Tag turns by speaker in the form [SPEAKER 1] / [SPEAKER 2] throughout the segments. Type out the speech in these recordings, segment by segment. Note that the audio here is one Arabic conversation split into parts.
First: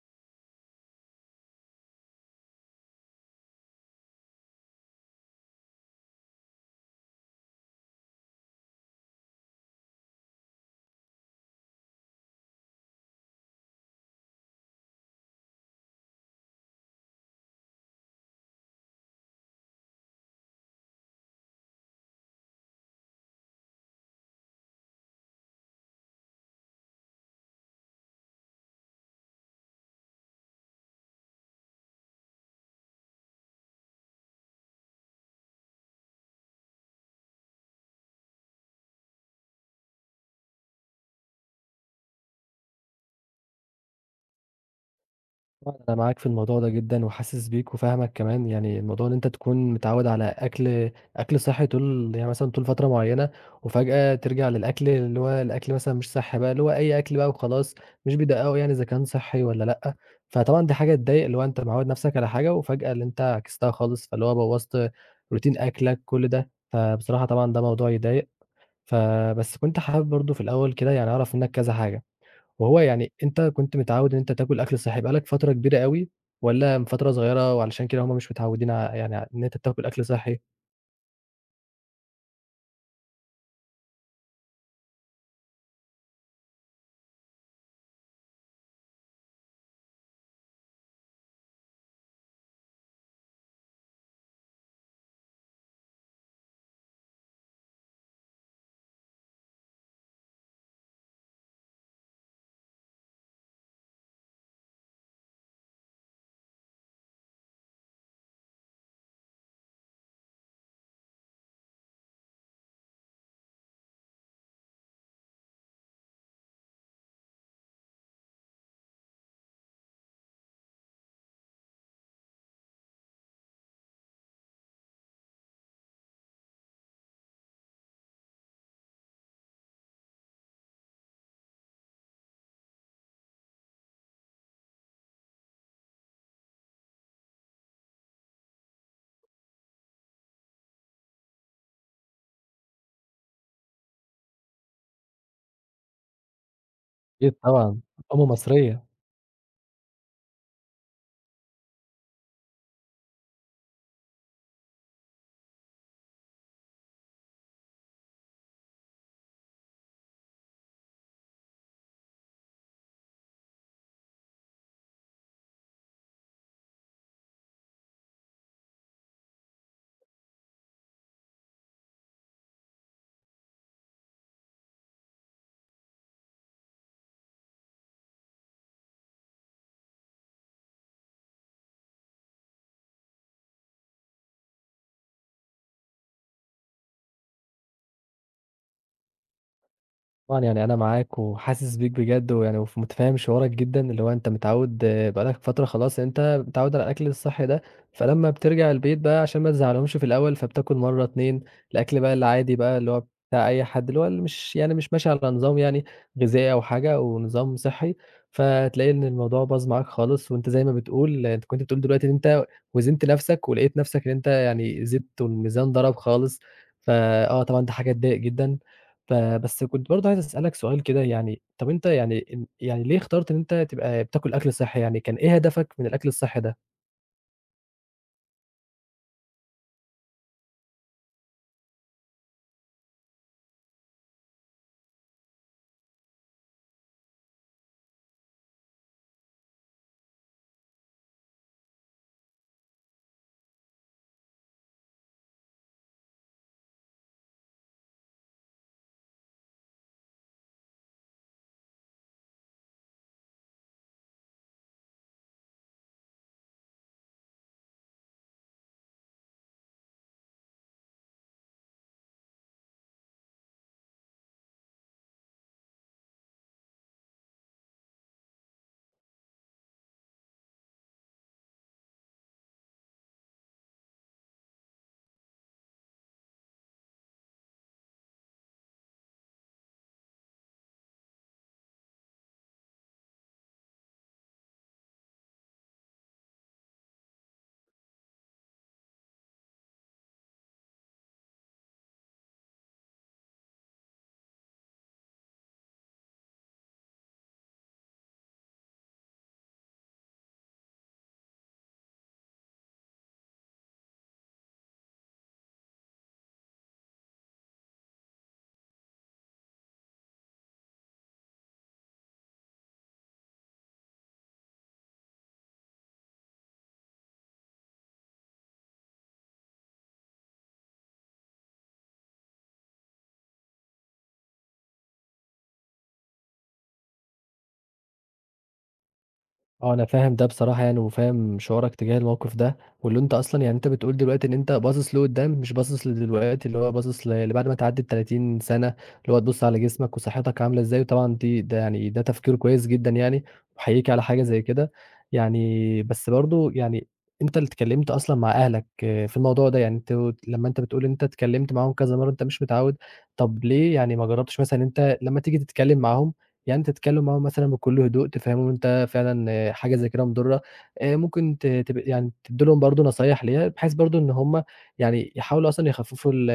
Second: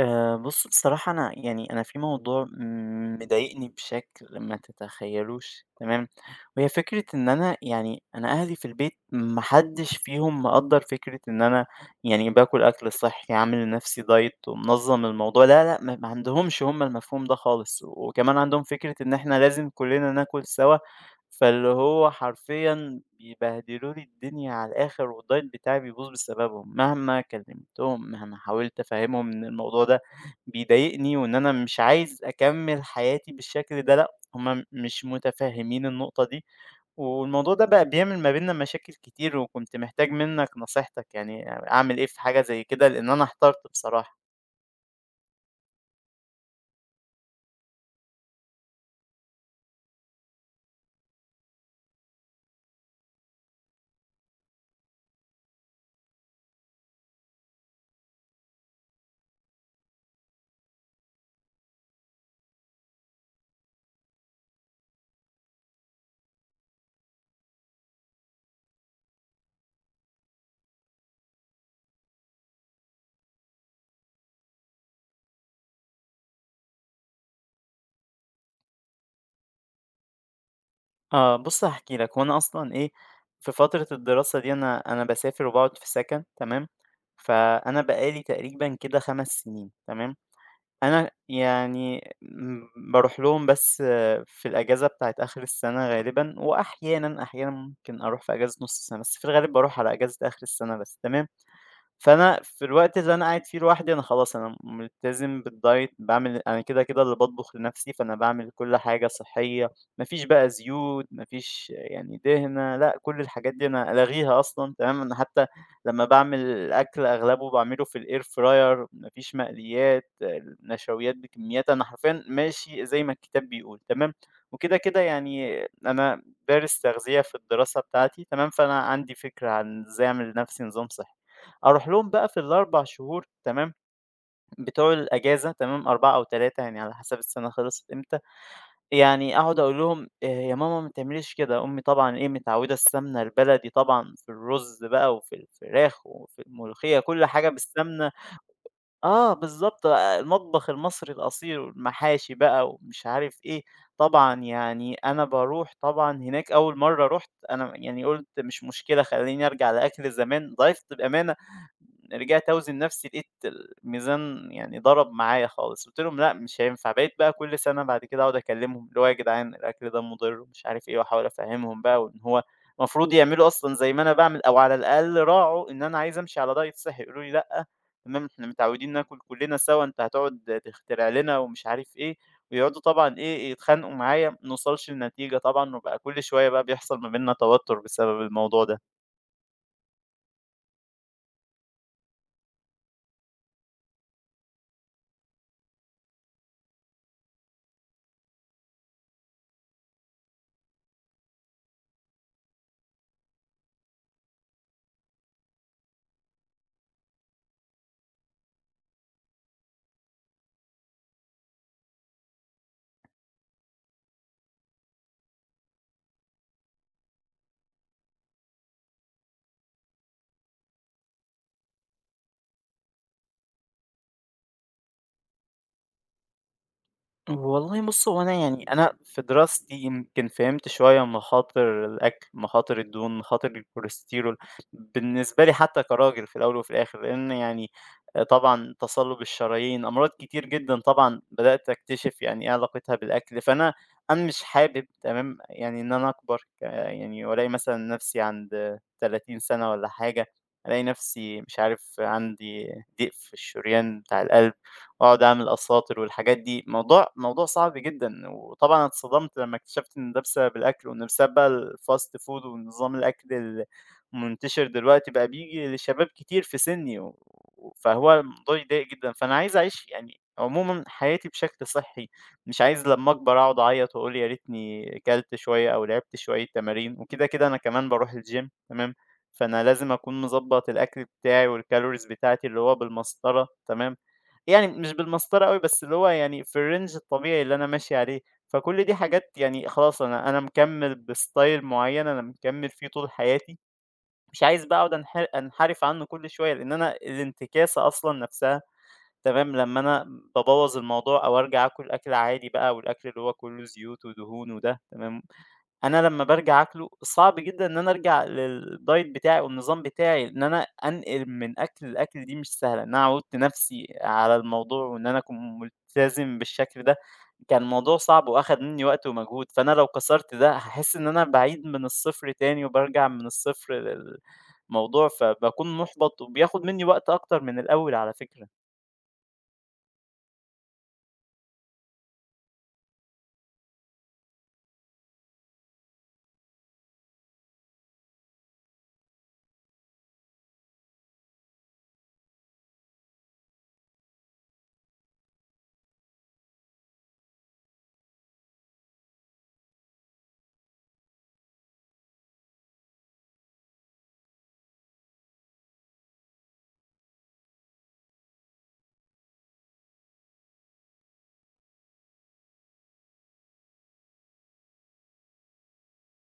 [SPEAKER 1] بُص بصراحة أنا أنا في موضوع مضايقني بشكل ما تتخيّلوش تمام، وهي فكرة إن أنا أهلي في البيت ما حدّش فيهم مقدّر فكرة إن أنا يعني باكل أكل صحّي، عامل لنَفْسي diet ومنظّم الموضوع، لا، لأ، ما عندهمش هم المفهوم ده خالص، وكمان عندهم فكرة إن إحنا لازم كُلّنا ناكل سوا. فاللي هو حرفيًا بيبهدلوا لي الدنيا على الآخر، والdiet بتاعي بيبوظ بسببهم، مهما كلمتهم، مهما حاولت أفهّمهم إن الموضوع ده بيضايقني، وإن أنا مش عايز أكمّل حياتي بالشكل ده، لأ، هُم مش متفهّمين النقطة دي، والموضوع ده بقى بيعمل ما بيننا مشاكل كتير، وكنت محتاج منّك نصيحتك، يعني أعمل إيه في حاجة زي كده؟ لإن أنا احترت بصراحة.
[SPEAKER 2] أنا معاك في الموضوع ده جدًا وحاسس بيك وفاهمك كمان، يعني الموضوع إن أنت تكون متعوّد على أكل صحّي طول يعني مثلًا طول فترة معيّنة، وفجأة ترجع للأكل اللي هو الأكل مثلًا مش صحّي بقى، اللي هو أي أكل بقى وخلاص، مش بيدقّقوا يعني إذا كان صحّي والّا لأ. فطبعًا دي حاجة تضايق، اللي هو أنت معوّد نَفْسك على حاجة وفجأة اللي أنت عكستها خالص، فاللي هو بوّظت روتين أكلك كل ده. فبصراحة طبعًا ده موضوع يضايق. فبس كنت حابب برضه في الأول كده، يعني أعرف منّك كذا حاجة. وهو يعني أنت كنت متعوّد إن أنت تاكل أكل صحّي بقى لك فترة كبيرة أوي، والّا من فترة صغيّرة؟ وعلشان كده هم مش متعوّدين يعني ع إن أنت بتاكل أكل صحّي؟
[SPEAKER 1] آه بُص هاحكي لك، هو أنا أصلًا إيه، في فترة الدراسة دي أنا باسافر وباقعد في سَكَن تمام، فأنا بقى لي تقريبًا كده 5 سنين تمام، أنا يعني م باروح لهم بس آه، في الأجازة بتاعة آخر السنة غالبًا وأحيانًا، أحيانًا ممكن أروح في أجازة نُص السنة، بس في الغالب باروح على أجازة آخر السنة بس تمام. فأنا في الوقت اللي أنا قاعد فيه لوحدي أنا خلاص أنا ملتزم بالدايت، باعمل أنا كده اللي باطبخ لنفسي، فأنا باعمل كل حاجة صحية، ما فيش بقى زيوت، ما فيش يعني دهنة، لأ كل الحاجات دي أنا لاغيها أصلًا تمام، أنا حتى لمّا باعمل الأكل أغلبه باعمله في الair fryer، ما فيش مقليات، النشويات بكميات، أنا حرفيًا ماشي زي ما الكتاب بيقول تمام، وكده يعني أنا دارس تغذية في الدراسة بتاعتي تمام، فأنا عندي فكرة عن إزاي أعمل لنفسي نظام صحي. أروح لهم بقى في ال4 شهور تمام، بتوع الأجازة تمام، 4 أو 3 يعني على حسب السنة خلصت إمتى، يعني أقعد أقول لهم يا ماما ما تعمليش كده، أمي طبعًا إيه متعودة السمنة البلدي طبعًا في الرز بقى وفي الفراخ وفي الملوخية، كل
[SPEAKER 2] أكيد
[SPEAKER 1] حاجة
[SPEAKER 2] طبعًا،
[SPEAKER 1] بالسمنة.
[SPEAKER 2] أمّا مصرية.
[SPEAKER 1] آه بالضبط، المطبخ المصري الأصيل والمحاشي بقى ومش عارف إيه، طبعًا يعني أنا باروح طبعًا هناك. أول مرّة رُحت أنا يعني قُلت مش مشكلة خلّيني أرجع لأكل زمان، ضعِفت بأمانة، رجعت أوزن نَفْسي لقيت الميزان يعني ضرب معايا خالص، قُلت لهم: "لأ مش هينفع." بقيت بقى كل سَنة بعد كده أقعد أكلّمهم اللي هو: "يا جدعان الأكل ده مُضِر." ومش عارف إيه، وأحاول أفهّمهم بقى وإن هو المفروض يعملوا أصلًا زي ما أنا باعمل أو على الأقل راعوا إن أنا عايز أمشي على diet صحّي، يقولوا لي: "لأ، تمام، إحنا متعودين ناكل كلنا سوا، أنت هتقعد تخترع لنا ومش عارف إيه،" ويقعدوا طبعًا إيه، يتخانقوا معايا، ما نوصلش لنتيجة طبعًا، وبقى كل شوية بقى بيحصل ما بيننا توتر بسبب الموضوع ده.
[SPEAKER 2] طبعًا يعني أنا معاك وحاسس بيك بجد، ويعني متفهم شعورك جدًا، اللي هو أنت متعود بقى لك فترة، خلاص أنت متعود على الأكل الصحي ده. فلمّا بترجع البيت بقى عشان ما تزعلهمش في الأول، فبتاكل مرة 2 الأكل بقى العادي بقى، اللي هو بتاع أي حد، اللي هو اللي مش يعني مش ماشي على نظام، يعني غذائي أو حاجة، أو نظام صحي. فتلاقي إن الموضوع باظ معاك خالص، وأنت زي ما بتقول، أنت كنت بتقول دلوقتي إن أنت وزنت نفسك ولقيت نفسك إن أنت يعني زدت، والميزان ضرب خالص. فآه طبعًا دي حاجة تضايق جدًا. فبس كنت برضه عايز أسألك سؤال كده، يعني طَب أنت يعني ال يعني ليه اخترت إن أنت تبقى بتاكل أكل صحّي؟ يعني كان إيه هدفك من الأكل الصحّي ده؟
[SPEAKER 1] والله بُص، هو أنا يعني أنا في دراستي يمكن فهمت شوية مخاطر الأكل، مخاطر الدهون، مخاطر الكوليسترول، بالنسبة لي حتى كراجل في الأول وفي الآخر، لإن يعني طبعًا تصلب الشرايين، أمراض كتير جدًا طبعًا بدأت أكتشف يعني إيه علاقتها بالأكل، فأنا مش حابب تمام، يعني إن أنا أكبر ك يعني وألاقي مثلًا نفسي عند 30 سنة والّا حاجة، ألاقي نفسي مش عارف عندي ضيق في الشريان بتاع القلب. وأقعد أعمل أساطِر والحاجات دي، موضوع صعب جدًا، وطبعًا أنا اتصدمت لمّا اكتشفت إن ده بسبب الأكل، وإن بسبب بقى الfast food ونظام الأكل المنتشر دلوقتي بقى بييجي لشباب كتير في سِنّي، فهو الموضوع يضايق جدًا، فأنا عايز أعيش يعني عمومًا حياتي بشكل صحّي، مش عايز لمّا أكبر أقعد أعيّط وأقول يا ريتني كَلت شوية أو لعبت شوية تمارين، وكده أنا كمان باروح الgym تمام، فأنا لازم أكون مضبّط الأكل بتاعي والcalories بتاعتي اللي هو بالمسطرة تمام، يعني مش بالمسطرة أوي، بس اللي هو يعني في الrange الطبيعي اللي أنا ماشي عليه، فكل دي حاجات يعني خلاص أنا مكمّل بstyle معيّن أنا مكمّل فيه طول حياتي، مش عايز بقى أقعد أنحرف عنّه كل شوية، لإن أنا الانتكاسة أصلًا نفْسها تمام، لمّا أنا بابوّظ الموضوع أو أرجع آكل أكل عادي بقى والأكل اللي هو كلّه زيوت ودهون وده تمام، أنا لمّا بارجع آكله صعب جدًا إن أنا أرجع للdiet بتاعي والنظام بتاعي، إن أنا أنقل من أكل لأكل دي مش سهلة، إن أنا عوّدت نفسي على الموضوع وإن أنا أكون ملتزم بالشكل ده، كان الموضوع صعب وأخد مني وقت ومجهود، فأنا لو كسرت ده هاحس إن أنا باعيد من الصفر تاني وبارجع من الصفر للموضوع، فباكون محبط وبياخد مني وقت أكتر من الأول على فكرة.
[SPEAKER 2] آه، أنا فاهم ده بصراحة، يعني وفاهم شعورك تجاه الموقف ده. واللي أنت أصلًا يعني أنت بتقول دلوقتي إن أنت باصص لقدّام، مش باصص لدلوقتي، اللي هو باصص لبعد ما تعدّي ال30 سَنة، اللي هو تبُص على جسمك وصحتك عاملة إزاي. وطبعًا دي ده يعني ده تفكير كويس جدًا يعني. باحييك على حاجة زي كده. يعني بس برضه يعني، أنت اللي اتكلّمت أصلًا مع أهلك، آه، في الموضوع ده، يعني لمّا أنت بتقول أنت اتكلّمت معاهم كذا مرّة، أنت مش متعوّد. طَب ليه يعني ما جرّبتش مثلًا إن أنت لمّا تيجي تتكلّم معاهم يعني تتكلم معاهم مثلًا بكل هدوء، تفهمهم أنت فعلًا حاجة زي كده مضرة. ممكن ت تب يعني تدّي لهم برضه نصايح ليها، بحيث برضه إن هم يعني يحاولوا أصلًا يخففوا ال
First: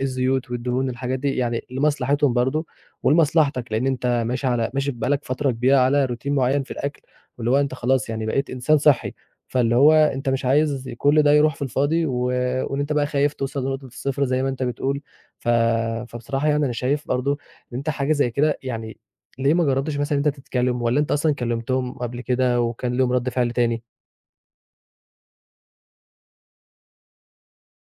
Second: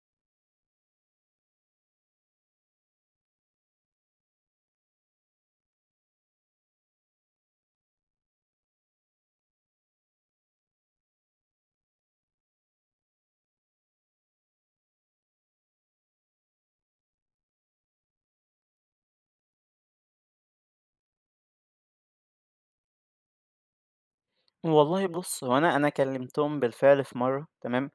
[SPEAKER 2] الزيوت والدهون، الحاجات دي، يعني لمصلحتهم برضه ولمصلحتك، لأن أنت ماشي بقى لك فترة كبيرة على روتين معين في الأكل، واللي هو أنت خلاص يعني بقيت إنسان صحي، فاللي هو أنت مش عايز كل ده يروح في الفاضي، وإن أنت بقى خايف توصل لنقطة الصفر زي ما أنت بتقول. ف فبصراحة يعني أنا شايف برضه إن أنت حاجة زي كده، يعني ليه ما جرّبتش مثلًا إن أنت تتكلّم، والّا أنت أصلًا كلّمتهم قبل كده وكان ليهم رَد فعل تاني؟
[SPEAKER 1] والله بُص، هو أنا كلمتهم بالفعل في مرّة تمام؟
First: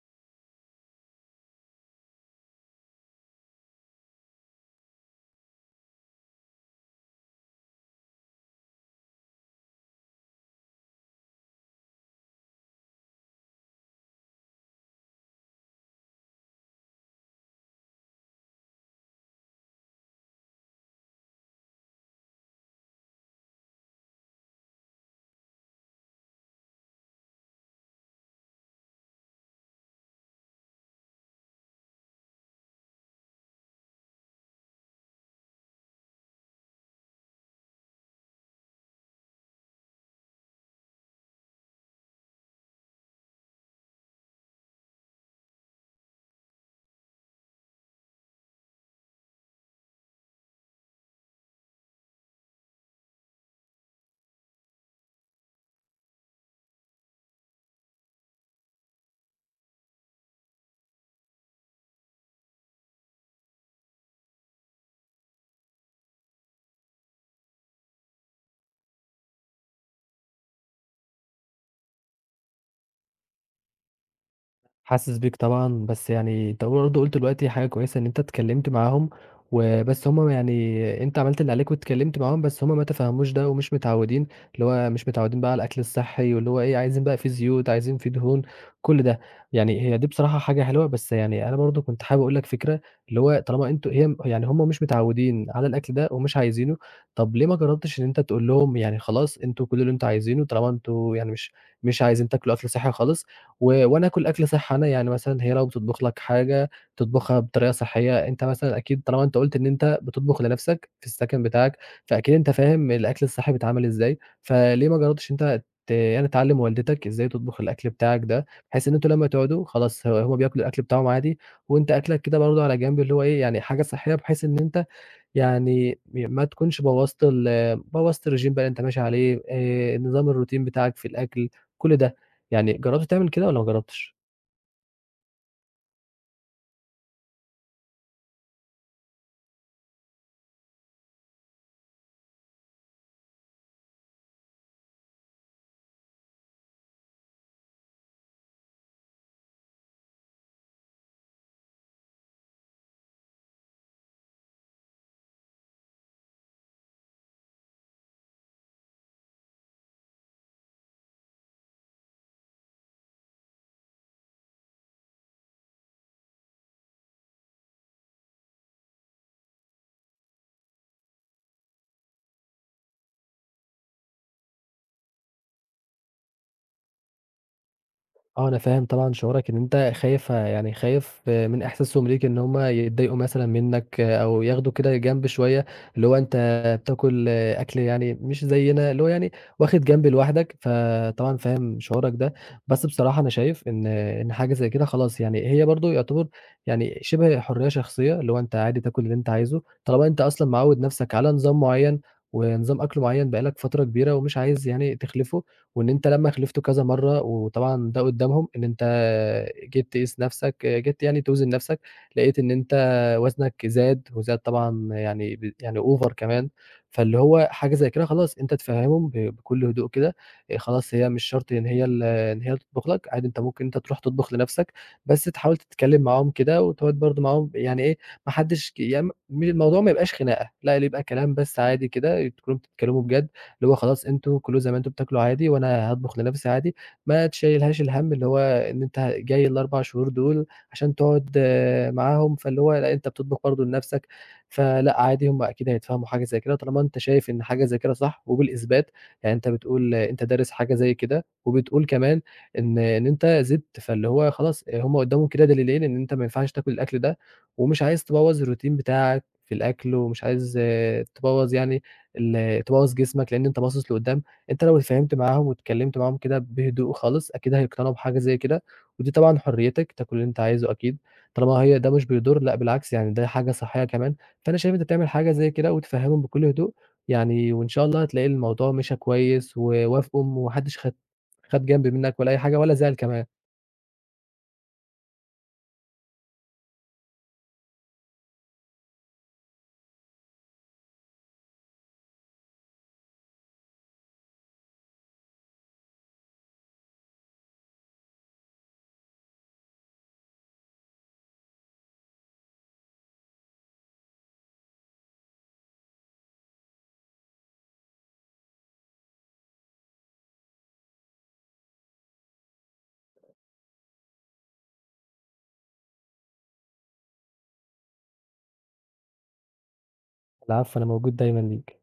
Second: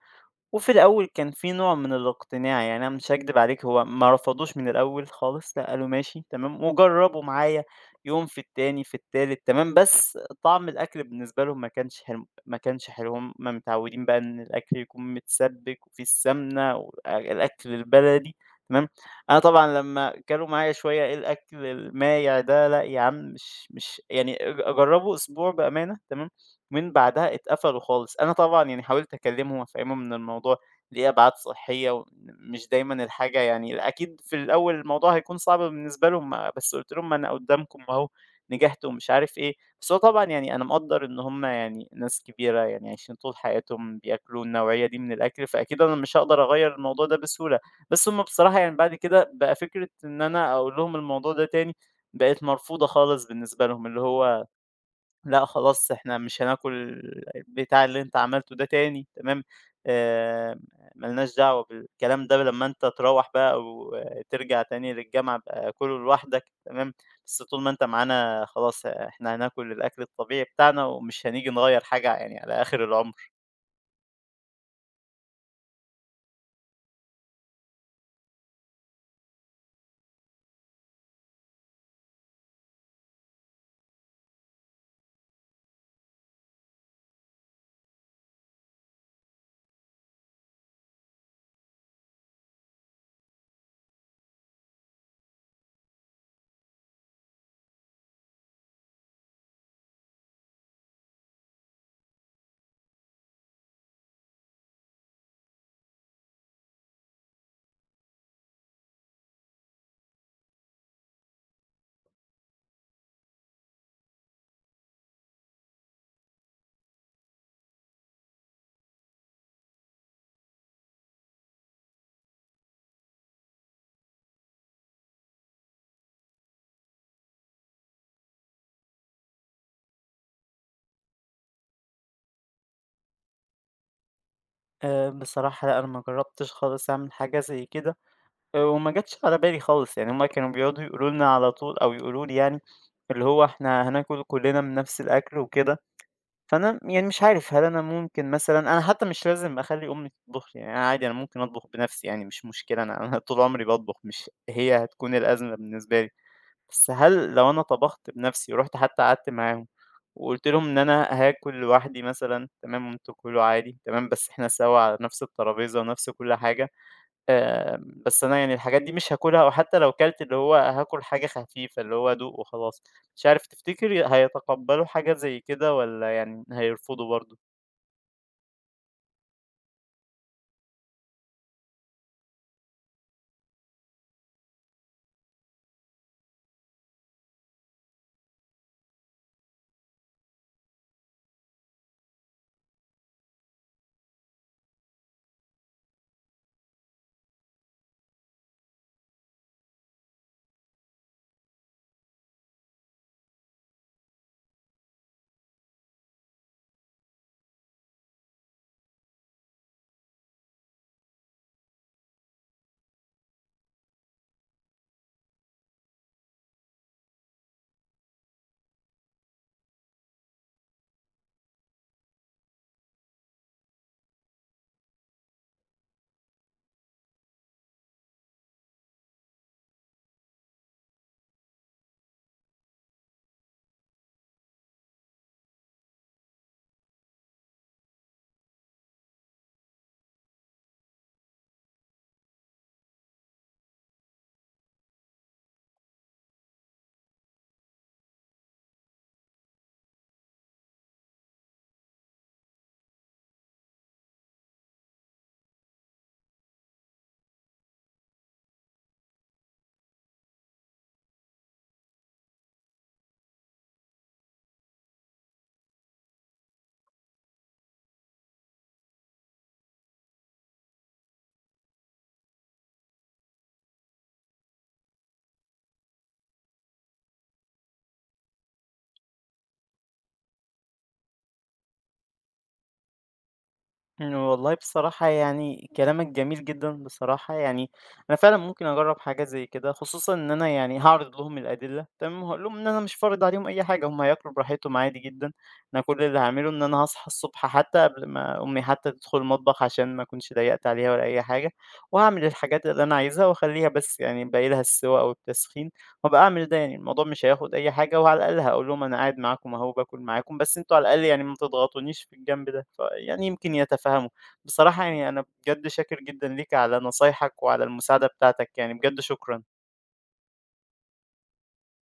[SPEAKER 1] وفي الأول كان في نوع من الاقتناع، يعني أنا مش هاكدب عليك هو ما رفضوش من الأول خالص، لأ قالوا ماشي تمام، وجرّبوا معايا يوم في التاني في التالت تمام، بس طعم الأكل بالنسبة لهم ما كانش حلو، هم متعودين بقى إن الأكل يكون متسبِّك وفيه السمنة الأكل البلدي تمام، أنا طبعًا لمّا كلوا معايا شوية إيه الأكل المايع ده، لأ يا عم مش يعني أجرّبه أسبوع بأمانة تمام. ومن بعدها اتقفلوا خالص. أنا طبعًا يعني حاولت أكلّمهم وأفهّمهم إن الموضوع ليه أبعاد صحّية وإن مش دايمًا الحاجة يعني أكيد في الأول الموضوع هيكون صعب بالنسبة لهم، ما بس قُلت لهم: "ما أنا قُدّامكم أهو، نجحت." ومش عارف إيه. بس هو طبعًا يعني أنا مقدّر إن هم يعني ناس كبيرة، يعني عايشين طول حياتهم بياكلوا النوعية دي من الأكل، فأكيد أنا مش هاقدر أغيّر الموضوع ده بسهولة. بس هم بصراحة يعني بعد كده بقى فكرة إن أنا أقول لهم الموضوع ده تاني بقت مرفوضة خالص بالنسبة لهم، اللي هو: "لأ خلاص إحنا مش هناكل البتاع اللي أنت عملته ده تاني، تمام، آآ ما لناش دعوة بالكلام ده لمّا أنت تروّح بقى أو ترجع تاني للجامعة ابقى كُله لوحدك، تمام، بس طول ما أنت معانا خلاص إحنا هناكل الأكل الطبيعي بتاعنا ومش هنيجي نغيّر حاجة يعني على آخر العمر."
[SPEAKER 2] حاسس بيك طبعًا، بس يعني أنت برضه قُلت دلوقتي حاجة كويسة، إن أنت اتكلّمت معاهم. وبس هُم، يعني أنت عملت اللي عليك واتكلّمت معاهم، بس هُم ما تفهّموش ده ومش متعوّدين، اللي هو مش متعوّدين بقى على الأكل الصحّي، واللي هو إيه، عايزين بقى فيه زيوت، عايزين فيه دهون، كل ده. يعني هي دي بصراحة حاجة حلوة، بس يعني أنا برضه كنت حابب أقول لك فكرة، اللي هو طالما أنتم هي يعني هُم مش متعوّدين على الأكل ده ومش عايزينه، طَب ليه ما جرّبتش إن أنت تقول لهم يعني خلاص، أنتم كلوا اللي أنتم عايزينه، طالما أنتم يعني مش عايزين تاكلوا أكل صحّي خالص، وأنا آكل أكل صحّي أنا. يعني مثلًا هي لو بتطبخ لك حاجة، تطبخها بطريقة صحّية. أنت مثلًا أكيد، طالما أنت قُلت إن أنت بتطبخ لنَفْسك في السكن بتاعك، فأكيد أنت فاهم الأكل الصحّي بيتعمل إزاي. فليه ما جرّبتش إن أنت يعني تعلّم والدتك إزاي تطبخ الأكل بتاعك ده، بحيث إن أنتم لمّا تقعدوا خلاص، هُم بياكلوا الأكل بتاعهم عادي، وأنت أكلك كده برضه على جنب، اللي هو إيه، يعني حاجة صحّية، بحيث إن أنت يعني ما تكونش بوّظت الRegime بقى اللي أنت ماشي عليه، نظام الروتين بتاعك في الأكل، كل ده. يعني جرّبت تعمل كده والّا ما جرّبتش؟
[SPEAKER 1] بصراحة لأ أنا ما جرّبتش خالص أعمل حاجة زي كده، أه وما جاتش على بالي خالص، يعني هُم كانوا بيقعدوا يقولوا لنا على طول أو يقولوا لي يعني اللي هو إحنا هناكل كُلّنا من نفس الأكل وكده. فأنا يعني مش عارف هل أنا ممكن مثلًا أنا حتى مش لازم أخلّي أمي تطبخ لي، يعني أنا عادي أنا ممكن أطبخ بنفسي يعني مش مشكلة، أنا طول عمري باطبخ مش هي هتكون الأزمة بالنسبة لي، بس هل لو أنا طبخت بنفسي ورُحت حتى قعدت معاهم وقُلت لهم إن أنا هاكل لوحدي مثلًا، تمام، وأنتم كلوا عادي، تمام، بس إحنا سوا على نفس الترابيزة ونفس كل حاجة. بس أنا يعني الحاجات دي مش هاكلها أو حتى لو كلت اللي هو هاكل حاجة خفيفة، اللي هو أدوق وخلاص. مش عارف تفتكري هيتقبّلوا حاجة زي كده والّا يعني هيرفضوا برضه؟
[SPEAKER 2] آه، أنا فاهم طبعًا شعورك، إن أنت يعني خايف من إحساسهم ليك، إن هم يتضايقوا مثلًا منّك، أو ياخدوا كده جنب شوية، اللي هو أنت بتاكل أكل يعني مش زيّنا، اللي هو يعني واخد جنب لوحدك. فطبعًا فاهم شعورك ده. بس بصراحة أنا شايف إن حاجة زي كده خلاص، يعني هي برضه يعتبر يعني شِبه حرية شخصية، اللي هو أنت عادي تاكل اللي أنت عايزه، طالما أنت أصلًا معوّد نَفْسك على نظام معيّن ونظام أكل معيّن بقى لك فترة كبيرة ومش عايز يعني تخلفه. وان انت لما خلفته كذا مره، وطبعا ده قدامهم، ان انت جيت يعني توزن نفسك، لقيت ان انت وزنك زاد وزاد، طبعا يعني يعني اوفر كمان. فاللي هو حاجه زي كده خلاص، انت تفهمهم بكل هدوء كده، إيه خلاص، هي مش شرط ان هي تطبخ لك عادي، انت ممكن انت تروح تطبخ لنفسك، بس تحاول تتكلم معاهم كده وتقعد برضه معاهم، يعني ايه، ما حدش يعني الموضوع ما يبقاش خناقه، لا، اللي يبقى كلام بس عادي كده، تكونوا بتتكلموا بجد، اللي هو خلاص، أنتم كلوه زي ما أنتم بتاكلوا عادي، وأنا هاطبخ لنفسي عادي. ما تشيلهاش الهَم، اللي هو إن أنت جاي ال4 شهور دول عشان تقعد معاهم، فاللي هو لأ، أنت بتطبخ برضه لنفسك. فلأ عادي، هُم أكيد هيتفهموا حاجة زي كده، طالما أنت شايف إن حاجة زي كده صح وبالإثبات، يعني أنت بتقول أنت دارس حاجة زي كده، وبتقول كمان إن أنت زِدت، فاللي هو خلاص، هُم قدّامهم كده دليلين إن أنت ما ينفعش تاكل الأكل ده، ومش عايز تبوّظ الروتين بتاعك في الأكل، ومش عايز تبوّظ يعني تبوّظ جسمك، لإن أنت باصص لقدّام. أنت لو اتفاهمت معاهم واتكلّمت معاهم كده بهدوء خالص، أكيد هيقتنعوا بحاجة زي كده، ودي طبعًا حريتك تاكل اللي أنت عايزه أكيد، طالما هي ده مش بيضُر، لأ بالعكس، يعني ده حاجة صحّية كمان. فأنا شايف أنت تعمل حاجة زي كده وتفهّمهم بكل هدوء، يعني وإن شاء الله هتلاقي الموضوع مشى كويس ووافقوا، وما حدّش خد جنب منّك ولا أي حاجة ولا زعل كمان.
[SPEAKER 1] والله بصراحة يعني كلامك جميل جدًا بصراحة، يعني أنا فعلًا ممكن أجرّب حاجة زي كده، خصوصًا إن أنا يعني هاعرض لهم الأدلة تمام، وهاقول لهم إن أنا مش فارض عليهم أي حاجة، هم هياكلوا براحتهم عادي جدًا، أنا كل اللي هاعمله إن أنا هاصحى الصبح حتى قبل ما أمي حتى تدخل المطبخ عشان ما أكونش ضيّقت عليها ولا أي حاجة، وهاعمل الحاجات اللي أنا عايزها وأخلّيها بس يعني باقي لها السِوَاء والتسخين. وأبقى أعمل ده يعني الموضوع مش هياخد أي حاجة، وعلى الأقل هاقول لهم أنا قاعد معاكم أهو باكل معاكم، بس أنتم على الأقل يعني ما تضغطونيش في الجنب ده، فيعني يمكن يتفهموا. بصراحة يعني أنا بجد شاكر جدًا ليك على نصايحك وعلى المساعدة بتاعتك يعني، بجد شكرًا.
[SPEAKER 2] العفو، أنا موجود دايمًا ليك.